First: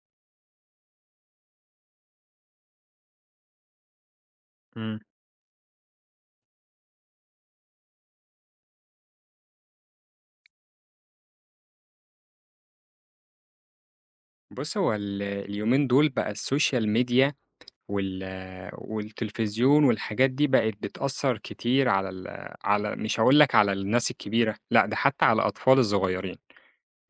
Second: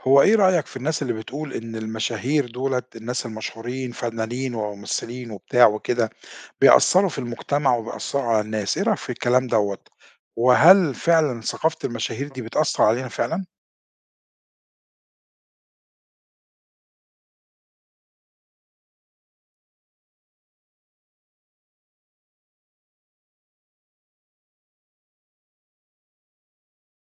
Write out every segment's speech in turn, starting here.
هو إيه رأيك في الناس اللي بتقول إن المشاهير دُولة، الناس المشهورين فنانين إمم. وممثلين وبتاع وكده، بيأثّروا في المجتمع وبيأثّروا على الناس، إيه رأيك في الكلام دوّة؟ وهل فعلًا ثقافة المشاهير دي بتأثّر علينا فعلًا؟ بُص، هو اليومين دول بقى السوشيال ميديا وال والتلفزيون والحاجات دي بقت بتأثّر كتير على مش هاقول لك على الناس الكبيرة، لأ ده حتّى على الأطفال الصغيّرين،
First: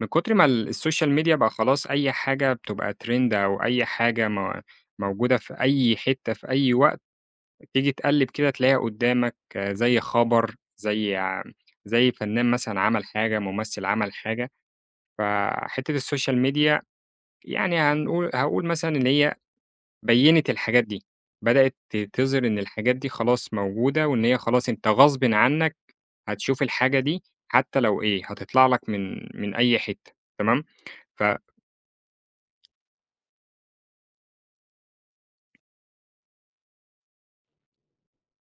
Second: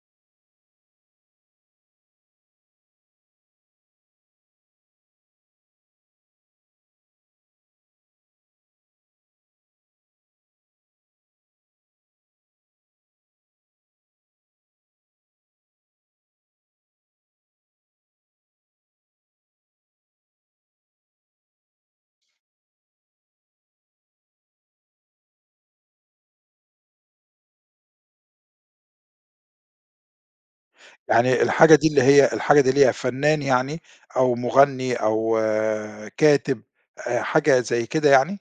من كتر ما السوشيال ميديا بقى خلاص أي حاجة بتبقى ترند أو أي حاجة موجودة في أي حتّة في أي وقت، تيجي تقلّب كده تلاقيها قدّامك آه، زي خبر، زي فنان مثلًا عمل حاجة، ممثل عمل حاجة، فحتّة السوشيال ميديا يعني هاقول مثلًا إن هي بيّنِت الحاجات دي، بدأت تظهر إن الحاجات دي خلاص موجودة، وإن هي خلاص أنت غصبٍ عنك هتشوف الحاجة دي، حتى لو إيه، هتطلع لك من أي حتّة، تمام؟ ف يعني الحاجة دي اللي هي فنان يعني أو مغني أو كاتب حاجة زي كده يعني؟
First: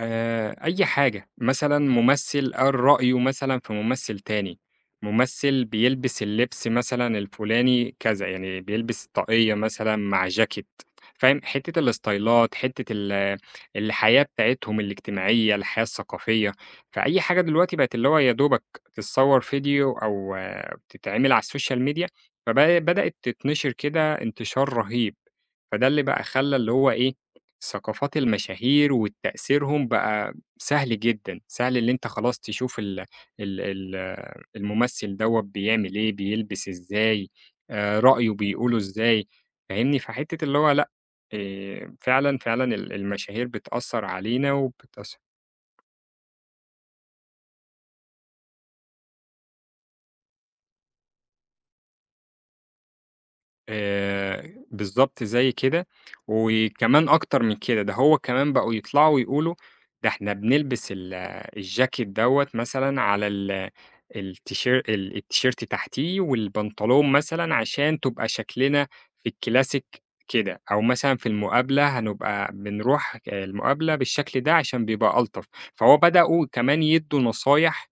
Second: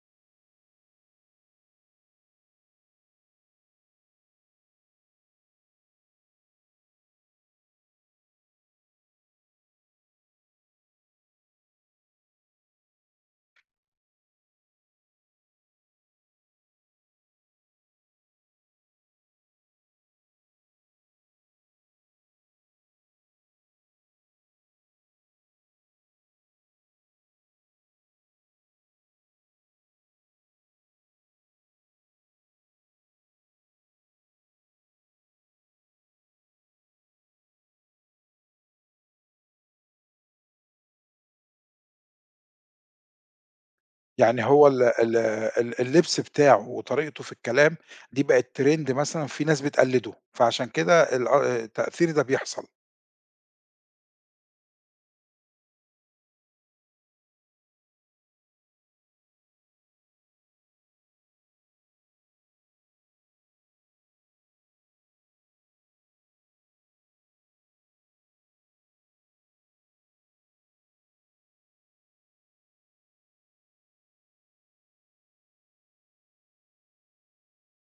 أي حاجة، مثلًا ممثل قال رأيه مثلًا في ممثل تاني، ممثل بيلبس اللبس مثلًا الفلاني كذا، يعني بيلبس طاقية مثلًا مع جاكيت، فاهم؟ حتة الاستايلات، حتة الحياة بتاعتهم الاجتماعية، الحياة الثقافية، فأي حاجة دلوقتي بقت اللي هو يا دوبك تتصور فيديو أو تتعمل على السوشيال ميديا، فب بدأت تتنشر كده انتشار رهيب، فده اللي بقى خلّى اللي هو إيه، ثقافات المشاهير وتأثيرهم بقى سهل جدًا، سهل اللي أنت خلاص تشوف ال ال ال الممثل دوّة بيعمل إيه، بيلبس إزاي، رأيه بيقوله إزاي، فاهمني؟ فحتة اللي هو لأ، فعلًا، فعلًا المشاهير بتأثّر يعني علينا هو ال ال وبتأثّر. ال اللبس بتاعه وطريقته في الكلام دي بقت trend مثلًا في ناس بتقلّده، فعشان كده التأثير ده بيحصل. بالضبط زي كده، وكمان أكتر من كده، ده هو كمان بقوا يطلعوا يقولوا ده إحنا بنلبس الجاكيت دوّة مثلًا على ال التيشير ال التيشيرت تحتيه والبنطلون مثلًا عشان تبقى شكلنا في الكلاسيك كده، أو مثلًا في المقابلة هنبقى بنروح المقابلة بالشكل ده عشان بيبقى ألطف، فهو بدأوا كمان يدّوا نصايح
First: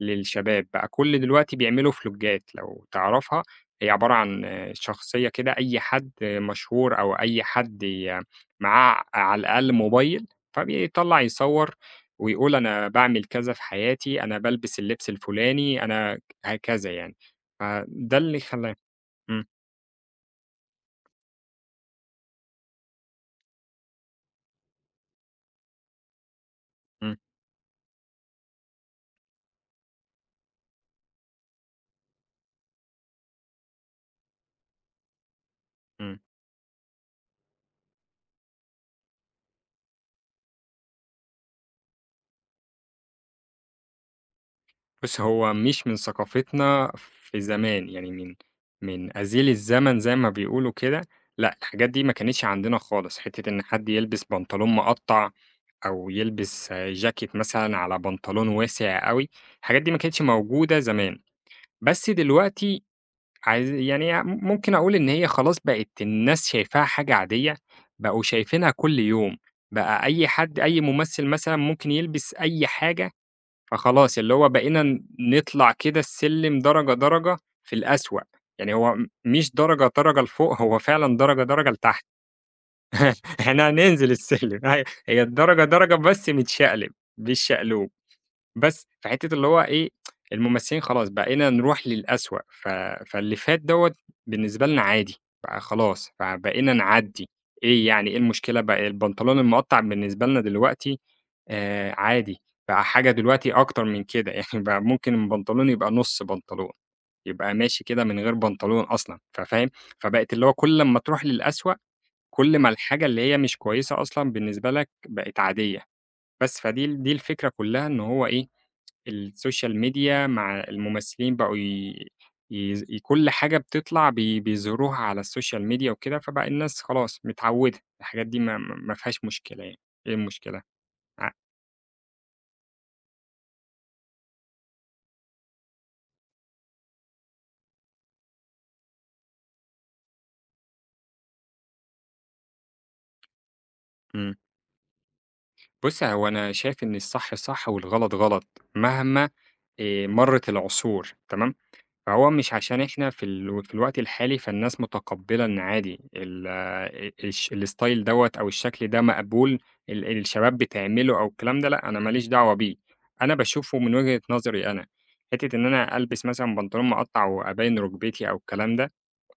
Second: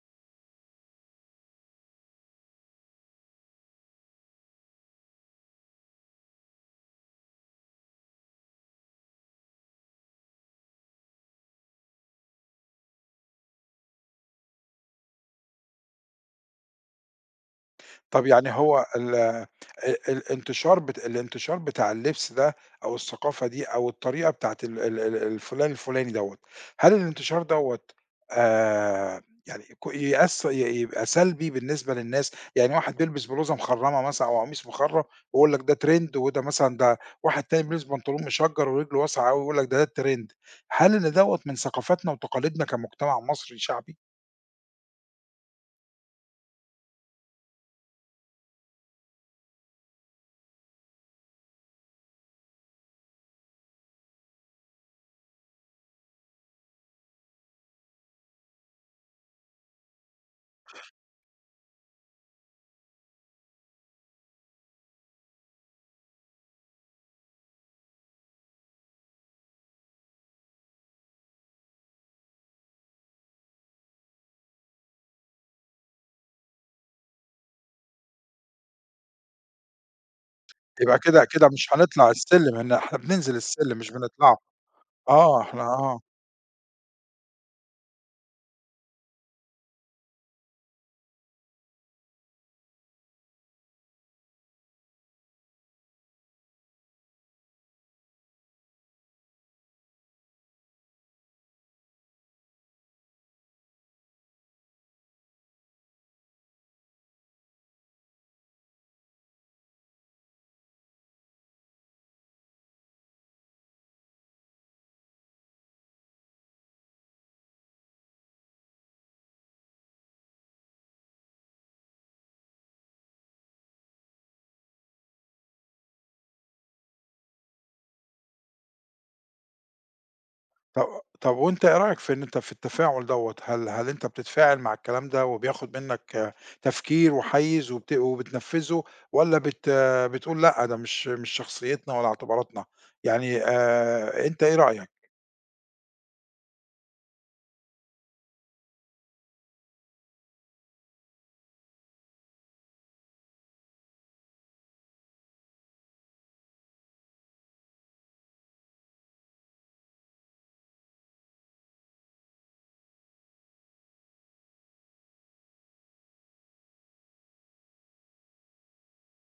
للشباب بقى كل دلوقتي بيعملوا فلوجات لو تعرفها، هي عبارة عن شخصية كده أي حد مشهور أو أي حد معاه على الأقل موبايل، فبيطلّع يصوّر ويقول أنا باعمل كذا في حياتي، أنا بالبس اللبس الفلاني، أنا هكذا يعني، فده طب اللي يعني خلّاه. هو ال إمم. الانتشار بتاع اللبس ده أو الثقافة دي أو الطريقة بتاعة ال ال ال الفلان الفلاني دوّة، هل إمم. الانتشار دوّة آآ يعني ك يأث ي يبقى سلبي بالنسبة للناس؟ يعني واحد بيلبس بلوزة مخرّمة مثلًا أو قميص مخرّم ويقول لك ده ترند إمم. وده مثلًا ده واحد تاني بيلبس بنطلون مشجّر ورجله واسعة أوي ويقول لك ده الترند، هل إن دوّة من ثقافتنا وتقاليدنا كمجتمع مصري شعبي؟ بُص، هو مش من ثقافتنا في زمان، يعني من أزيل الزمن زي ما بيقولوا كده، لأ، الحاجات دي ما كانتش عندنا خالص، حتّة إن حد يلبس بنطلون مقطّع أو يلبس آه، جاكيت مثلًا على بنطلون واسع أوي، الحاجات دي ما كانتش موجودة زمان، بس دلوقتي عايز يعني ممكن أقول إن هي خلاص بقت الناس شايفاها حاجة عادية، بقوا شايفينها كل يوم، بقى أي حد أي ممثل مثلًا ممكن يلبس أي حاجة فخلاص اللي هو بقينا نطلع كده السلِّم درجة، درجة في الأسوأ، يعني هو مش درجة، درجة لفوق، هو يبقى فعلًا كده درجة، كده مش درجة لتحت. هنطلع السلم، إن إحنا بننزل إحنا السلم مش هننزل بنطلعه. السلِّم أيوه، هي آه، إحنا الدرجة، درجة آه. بس متشقلب، بالشقلوب. بس في حتّة اللي هو إيه، الممثلين خلاص بقينا نروح للأسوأ، فاللي فات دوّة بالنسبة لنا عادي، بقى خلاص فبقينا نعدّي، إيه يعني إيه المشكلة بقى البنطلون المقطّع بالنسبة لنا دلوقتي عادي، بقى حاجة دلوقتي أكتر من كده، يعني بقى ممكن البنطلون يبقى نُص بنطلون، يبقى ماشي كده من غير بنطلون أصلًا، ففاهم؟ فبقت اللي هو كل أمّا تروح للأسوأ، كل ما الحاجة اللي هي مش كويسة أصلًا بالنسبة لك بقت عادية، بس فدي ال دي الفكرة كلّها إن هو إيه، السوشيال ميديا مع الممثلين بقوا ي يز ي كل حاجة بتطلع بيظهروها على السوشيال ميديا وكده، فبقى الناس خلاص متعوّدة، الحاجات دي ما فيهاش مشكلة يعني، إيه المشكلة؟ طب ع طب وأنت إيه رأيك في إن أنت في التفاعل دوّة، هل أنت بتتفاعل مع الكلام ده وبياخد منّك تفكير وحيّز وبتنفّذه والّا بت آه، بتقول لأ، ده مش شخصيتنا ولا اعتباراتنا؟ يعني إمم. أنت إيه رأيك؟ بُصّي، هو أنا شايف إن الصح صح والغلط غلط مهما مرّت العصور، تمام؟ فهو مش عشان إحنا في في الوقت الحالي، فالناس متقبّلة إن عادي ال الش الstyle دوّة أو الشكل ده مقبول، الشباب بتعمله أو الكلام ده، لأ أنا ما ليش دعوة بيه، أنا باشوفه من وجهة نظري أنا، حتّة إن أنا ألبس مثلًا بنطلون مقطّع وأبيّن ركبتي أو الكلام ده،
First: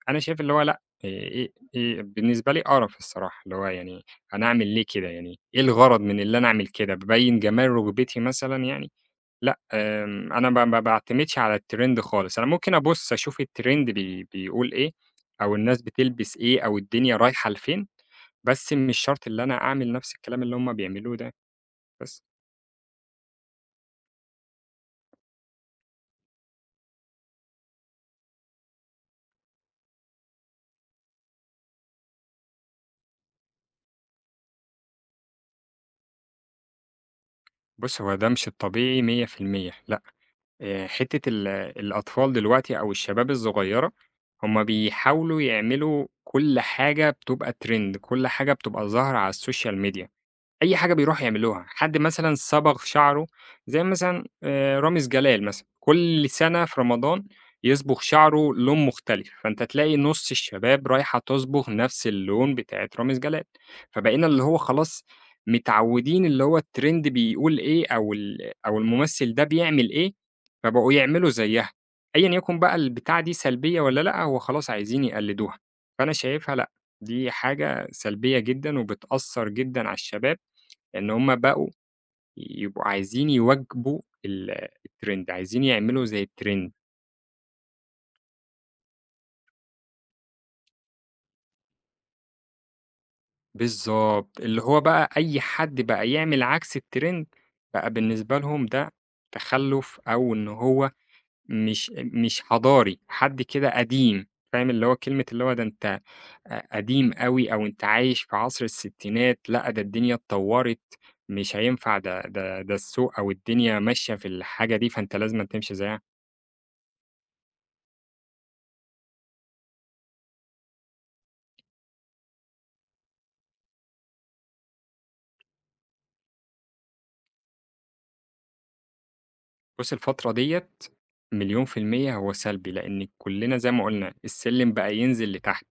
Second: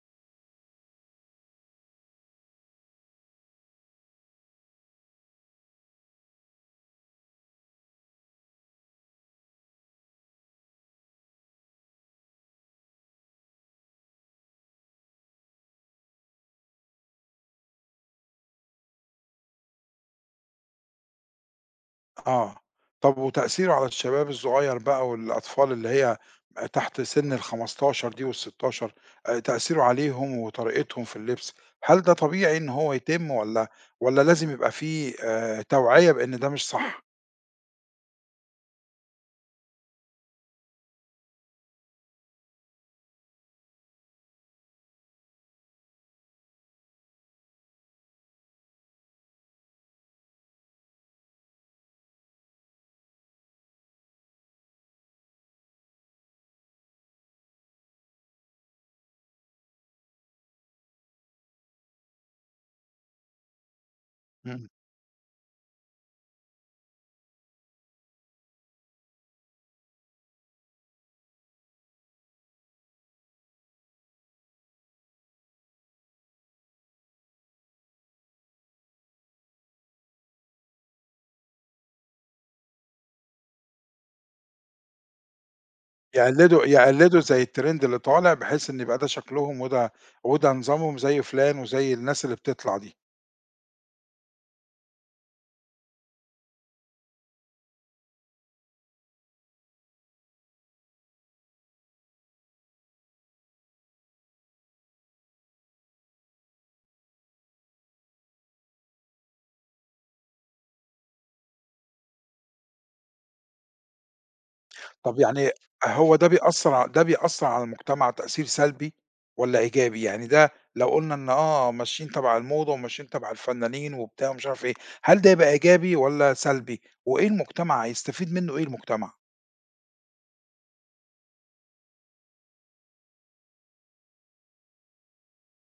أنا شايف اللي هو لأ، إيه بالنسبة لي قرف الصراحة، اللي هو يعني أنا أعمل ليه كده يعني، إيه الغرض من اللي أنا أعمل كده، بابيّن جمال ركبتي مثلًا يعني؟ لأ، أنا ما باعتمدش على الtrend خالص، أنا ممكن أبُص أشوف الtrend بيقول إيه، أو الناس بتلبس إيه، أو الدنيا رايحة لفين، بس مش شرط اللي أنا أعمل نفس الكلام اللي هُم بيعملوه ده بس. آه، طب وتأثيره على الشباب الصغيّر بقى والأطفال اللي هي تحت سن ال15 دي وال16 تأثيره عليهم وطريقتهم في اللبس، هل ده طبيعي إن هو يتم والّا لازم يبقى في توعية بإن ده مش صح؟ بُص، هو ده مش الطبيعي 100% لأ، حتّة الأطفال دلوقتي أو الشباب الصغيرة، هُم بيحاولوا يعملوا كل حاجة بتبقى trend، كل حاجة بتبقى ظاهرة على السوشيال ميديا. أي حاجة بيروح يعملوها، حد مثلًا صبغ شعره زي مثلًا رامز جلال مثلًا، كل سنة في رمضان يصبغ شعره لون مختلف، فأنت تلاقي نُص الشباب رايحة تصبغ نفس اللون بتاعة رامز جلال، فبقينا اللي هو إمم. خلاص متعودين اللي هو الtrend بيقول إيه أو الممثل ده بيعمل إيه، فبقوا يعملوا زيها، أيًا يكن بقى البتاعة دي سلبية والّا لأ، هو خلاص عايزين يقلدوها، فأنا شايفها لأ، دي حاجة سلبية جدًا وبتأثّر جدًا على الشباب. لإن هم بقوا يبقوا عايزين يواكبوا الtrend عايزين يعملوا زي يقلدوا الtrend. يقلدوا زي الtrend اللي طالع بحيث إن يبقى ده شكلهم وده نظامهم زي فلان وزي الناس اللي بتطلع دي. بالضبط، اللي هو بقى أي حد بقى يعمل عكس الtrend بقى بالنسبة لهم ده تخلُّف أو إن هو مش حضاري، حد كده قديم، فاهم اللي هو كلمة اللي هو ده أنت قديم أوي أو أنت عايش في عصر الستينات، لأ ده الدنيا اتطوّرت مش هينفع ده السوق أو الدنيا ماشية في الحاجة دي، فأنت طب لازمًا يعني تمشي زيها. هو ده بيأثّر على المجتمع تأثير سلبي والّا إيجابي؟ يعني ده لو قُلنا إن ماشيين تبع الموضة وماشيين تبع الفنانين وبتاع ومش عارف إيه، هل ده يبقى إيجابي والّا سلبي؟ وإيه المجتمع هيستفيد منّه إيه المجتمع؟ بُص الفترة ديّة مليون في المِيّة هو سلبي، لإن كُلّنا زي ما قُلنا السلِّم بقى ينزل لتحت،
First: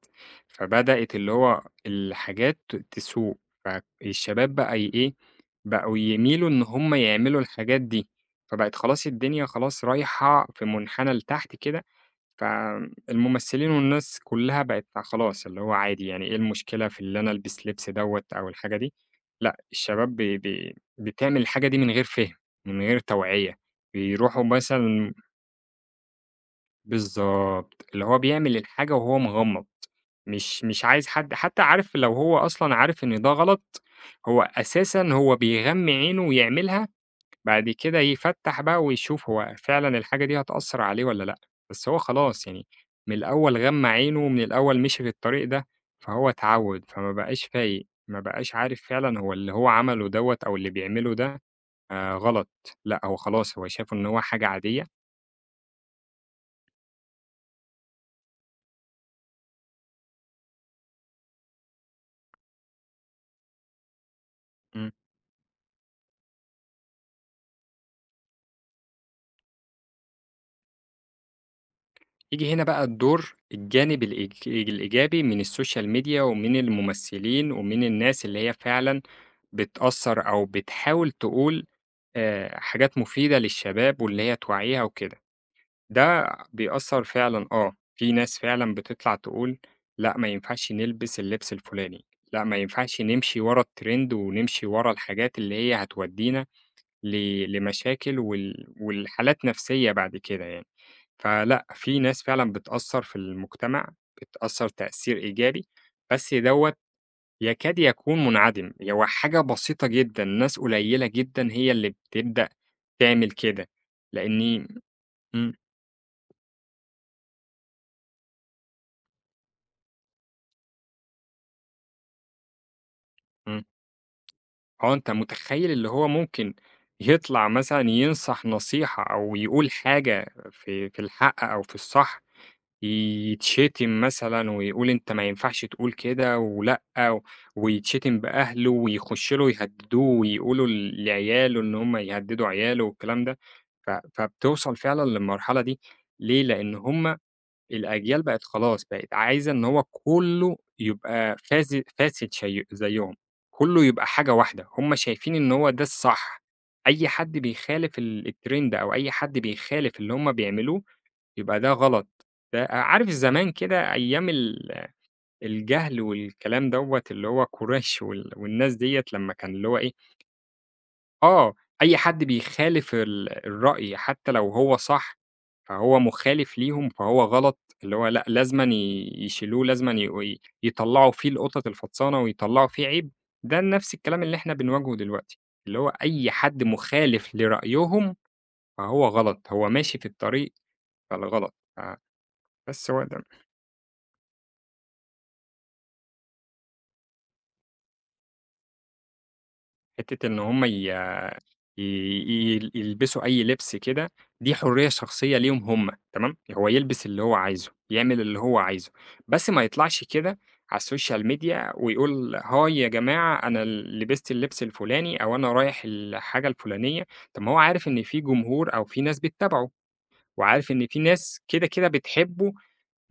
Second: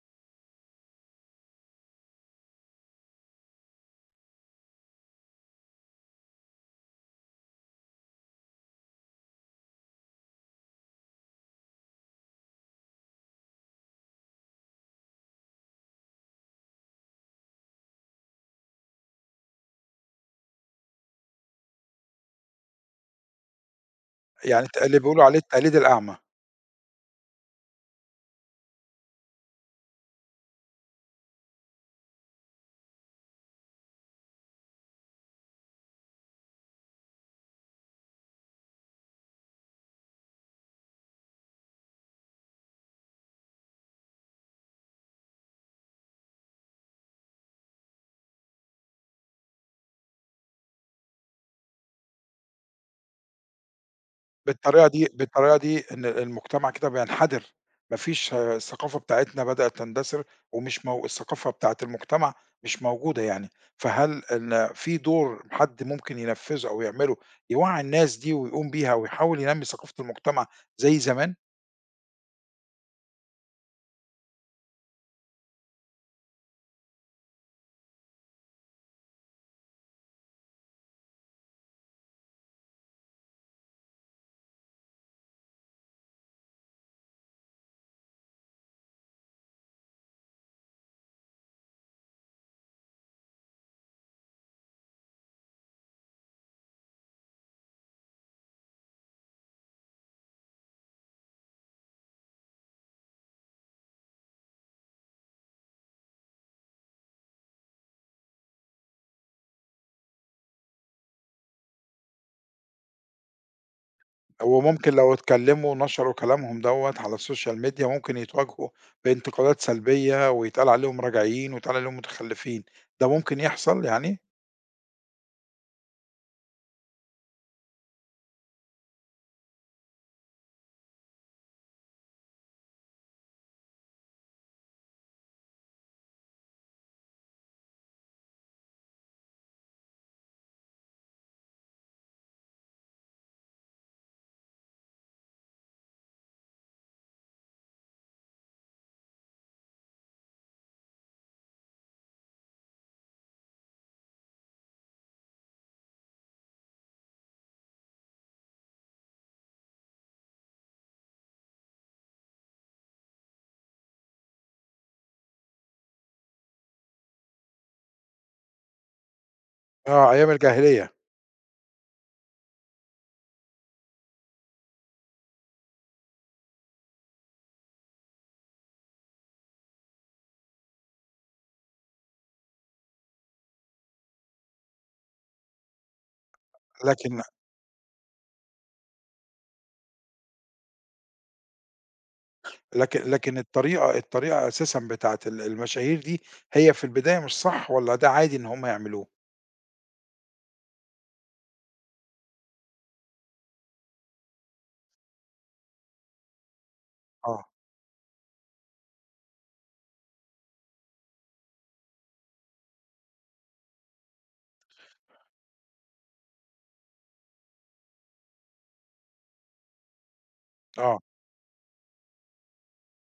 فبدأت اللي هو الحاجات تسوء، فالشباب بقى إيه، بقوا يميلوا إن هم يعملوا الحاجات دي، فبقت خلاص الدنيا خلاص رايحة في مُنحنى لتحت كده فالممثلين والناس كلّها بقت خلاص اللي هو عادي يعني إيه المشكلة في اللي أنا ألبس لبس دوّة أو الحاجة دي، لأ الشباب ب ب بتعمل الحاجة دي من غير فِهم، من غير توعية، بيروحوا يعني اللي مثلًا. بيقولوا عليه التقليد الأعمى. بالضبط، اللي هو بيعمل الحاجة وهو مغمّض، مش عايز حد حتى عارف لو هو أصلًا عارف إن ده غلط، هو أساسًا هو بيغمّي عينه ويعملها بعد كده يفتّح بقى ويشوف هو فعلًا الحاجة دي هتأثّر عليه والّا لأ، بس هو خلاص يعني من الأول غمّى عينه ومن الأول مشي في الطريق ده، فهو اتعوّد، فما بقاش فايق، ما بقاش عارف فعلًا هو اللي هو عمله دوّة أو اللي بيعمله ده غلط، لأ هو خلاص هو شافه إن هو حاجة عادية. بالطريقة دي إن المجتمع كده بينحدر، ما فيش الثقافة بتاعتنا بدأت تندثر ومش مو الثقافة بتاعة المجتمع مش موجودة يعني، فهل إن في دور حد ممكن ينفذه أو يعمله يوعّي الناس دي ويقوم بيها ويحاول ينمي ثقافة المجتمع زي زمان؟ ييجي هنا بقى الدور الجانب الإيجابي من السوشيال ميديا ومن الممثلين ومن الناس اللي هي فعلًا بتأثّر أو بتحاول تقول حاجات مفيدة للشباب واللي هي توعّيها وكده، ده بيأثّر فعلًا آه، في ناس فعلًا بتطلع تقول لأ ما ينفعش نلبس اللبس الفلاني، لأ ما ينفعش نمشي ورا الtrend ونمشي ورا الحاجات اللي هي هتودّينا لمشاكل ولحالات نفسية بعد كده يعني. فلأ، في ناس فعلًا بتأثّر في المجتمع، بتأثّر تأثير إيجابي، بس دوّة يكاد يكون منعدم، هو حاجة بسيطة جدًا، ناس قليّلة جدًا هي اللي بتبدأ تعمل كده، لإني وممكن لو إمم. اتكلموا ونشروا كلامهم دوّة على السوشيال ميديا ممكن يتواجهوا بانتقادات سلبية ويتقال عليهم راجعيين ويتقال عليهم متخلفين، ده ممكن إمم. يحصل يعني؟ آه، أنت متخيّل اللي هو ممكن يطلع مثلًا ينصح نصيحة أو يقول حاجة في في الحق أو في الصح يتشتم مثلًا ويقول أنت ما ينفعش تقول كده ولأ، ويتشتم بأهله ويخش له يهددوه ويقولوا لعياله إن هم يهددوا عياله والكلام ده، فبتوصل فعلًا للمرحلة دي ليه؟ لإن هم الأجيال بقت خلاص بقت عايزة إن هو كُلّه يبقى فاسد شي زيّهم، كُلّه يبقى حاجة واحدة، هم شايفين إن هو ده الصح، أي حد بيخالف الtrend أو أي حد بيخالف اللي هم بيعملوه يبقى ده غلط، ده عارف زمان كده أيام الجهل والكلام دوّة اللي هو قريش والناس ديّة لمّا كان اللي هو إيه، آه أيام الجاهلية، آه، أي حد بيخالف الرأي حتى لو هو صح، فهو مخالف ليهم فهو غلط، اللي هو لأ لازمًا يشيلوه، لازمًا يطلّعوا فيه القطط الفطسانة ويطلّعوا فيه عيب، ده نفس الكلام اللي إحنا بنواجهه دلوقتي، اللي هو أي حد لكن مخالف لرأيهم فهو غلط، هو ماشي في الطريق فالغلط، فبس هو لكن ده. لكن الطريقة أساسًا بتاعة المشاهير دي هي في البداية مش صح والّا ده عادي إن هم يعملوه؟ حتّة إن هم ي ي ي يلبسوا أي لبس كده، دي حرية شخصية ليهم هم، تمام، هو يلبس اللي هو آه، عايزه، يعمل اللي هو عايزه، بس ما يطلعش كده على الSocial media ويقول هاي يا جماعة أنا ال لبست اللبس الفلاني أو أنا رايح الحاجة الفلانية، طب ما هو عارف إن في جمهور أو في ناس بتتابعه، وعارف إن في آه، ناس كده، كده بتحبه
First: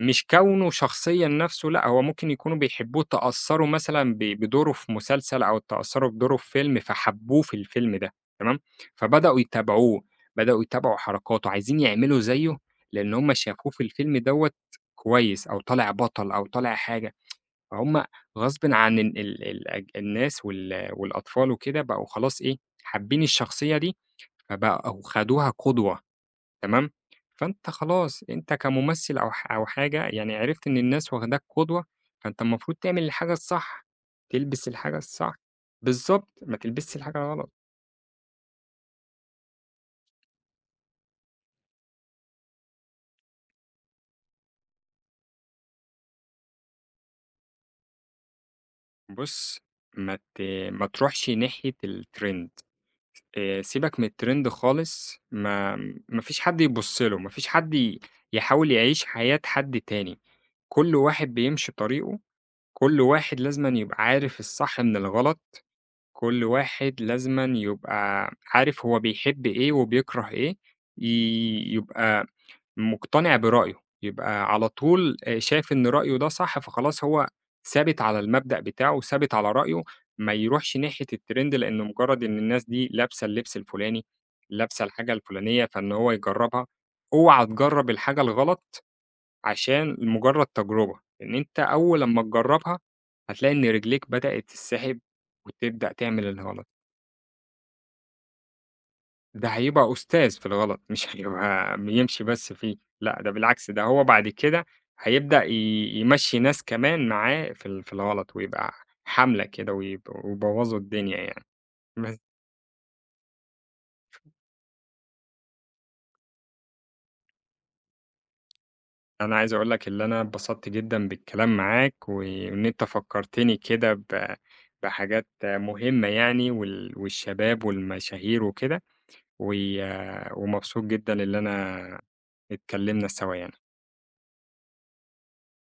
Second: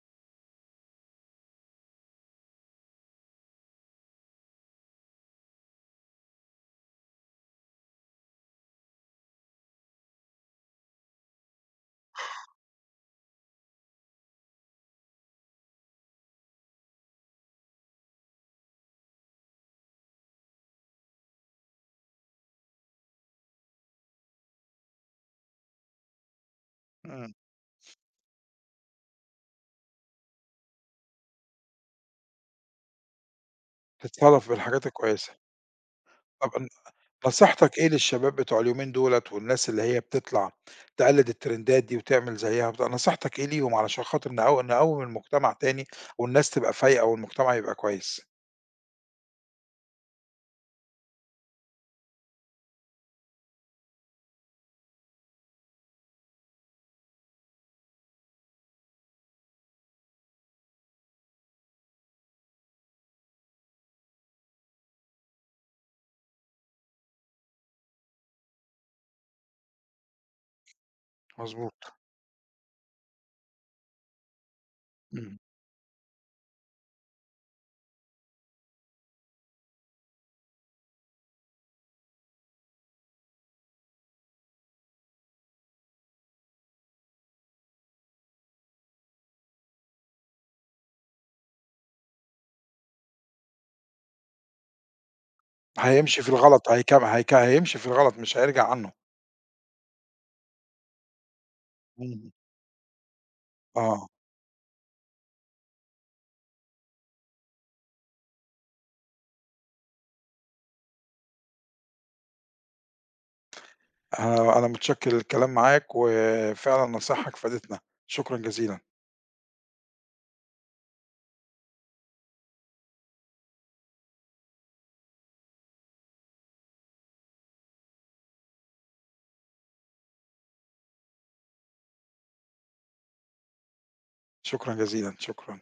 مش كونه شخصيًا نَفْسه لأ، هو ممكن يكونوا بيحبوه، تأثّروا مثلًا بدوره في مسلسل أو اتأثّروا بدوره في فيلم، فحبّوه في الفيلم ده تمام، فبدأوا يتابعوه، بدأوا يتابعوا حركاته، عايزين يعملوا زيه، لإن هم شافوه في الفيلم دوّة كويس أو طالع بطل أو طالع حاجة، فهُم غصبٍ عن ال ال الأج الناس والأطفال وكده بقوا خلاص إيه، حابين الشخصية دي، فبقوا خدوها قدوة. تمام؟ إمم. فأنت خلاص أنت كممثل أو حاجة يعني عرفت إن الناس واخداك قدوة، فأنت المفروض تعمل الحاجة الصح، تتصادف تلبس بالحاجات الحاجة الكويسة. الصح، بالضبط، ما طب تلبسش الحاجة غلط. نصيحتك إيه للشباب بتوع اليومين دُولة والناس اللي هي بتطلع تقلد الترندات دي وتعمل زيها وبتاع، نصيحتك إيه ليهم علشان خاطر نقوّم المجتمع تاني والناس تبقى فايقة والمجتمع يبقى كويس؟ بُص، ما ت ما تروحش ناحية الtrend. سيبك من الtrend خالص، ما فيش حد يبُص له، ما فيش حد يحاول يعيش حياة حد تاني، كل واحد بيمشي طريقه، كل واحد لازمًا يبقى عارف الصح من الغلط. كل واحد لازمًا يبقى عارف هو بيحب إيه وبيكره إيه، ي مضبوط، يبقى مقتنع برأيه، يبقى على طول إمم. شايف إن رأيه ده صح، فخلاص هو ثابت على المبدأ بتاعه وثابت على رأيه، ما يروحش ناحية الtrend لأن مجرد إن الناس دي لابسة اللبس الفلاني، لابسة الحاجة الفلانية، فإن هو يجربها. اوعى تجرب الحاجة الغلط عشان مجرد تجربة، لأن أنت أول لمّا تجربها هتلاقي إن رجليك بدأت تسحب وتبدأ تعمل الغلط. هيمشي في الغلط مش هيرجع عنه. ده هيبقى أستاذ في الغلط، مش هيبقى بيمشي إمم. بس فيه، لأ ده بالعكس ده هو آه. بعد كده هيبدأ يمشّي ناس كمان معاه في في الغلط، ويبقى حملة كده ويبوظوا الدنيا يعني. بس أنا متشكر للكلام معاك، وفعلًا نصايحك فادتنا، شكرًا جزيلًا، أنا عايز أقول لك اللي أنا اتبسطت جدًا بالكلام معاك، وإن أنت فكّرتني كده بحاجات مهمة يعني والشباب والمشاهير وكده، و ومبسوط جدًا اللي أنا اتكلمنا سوا يعني. شكرًا جزيلًا، شكرًا.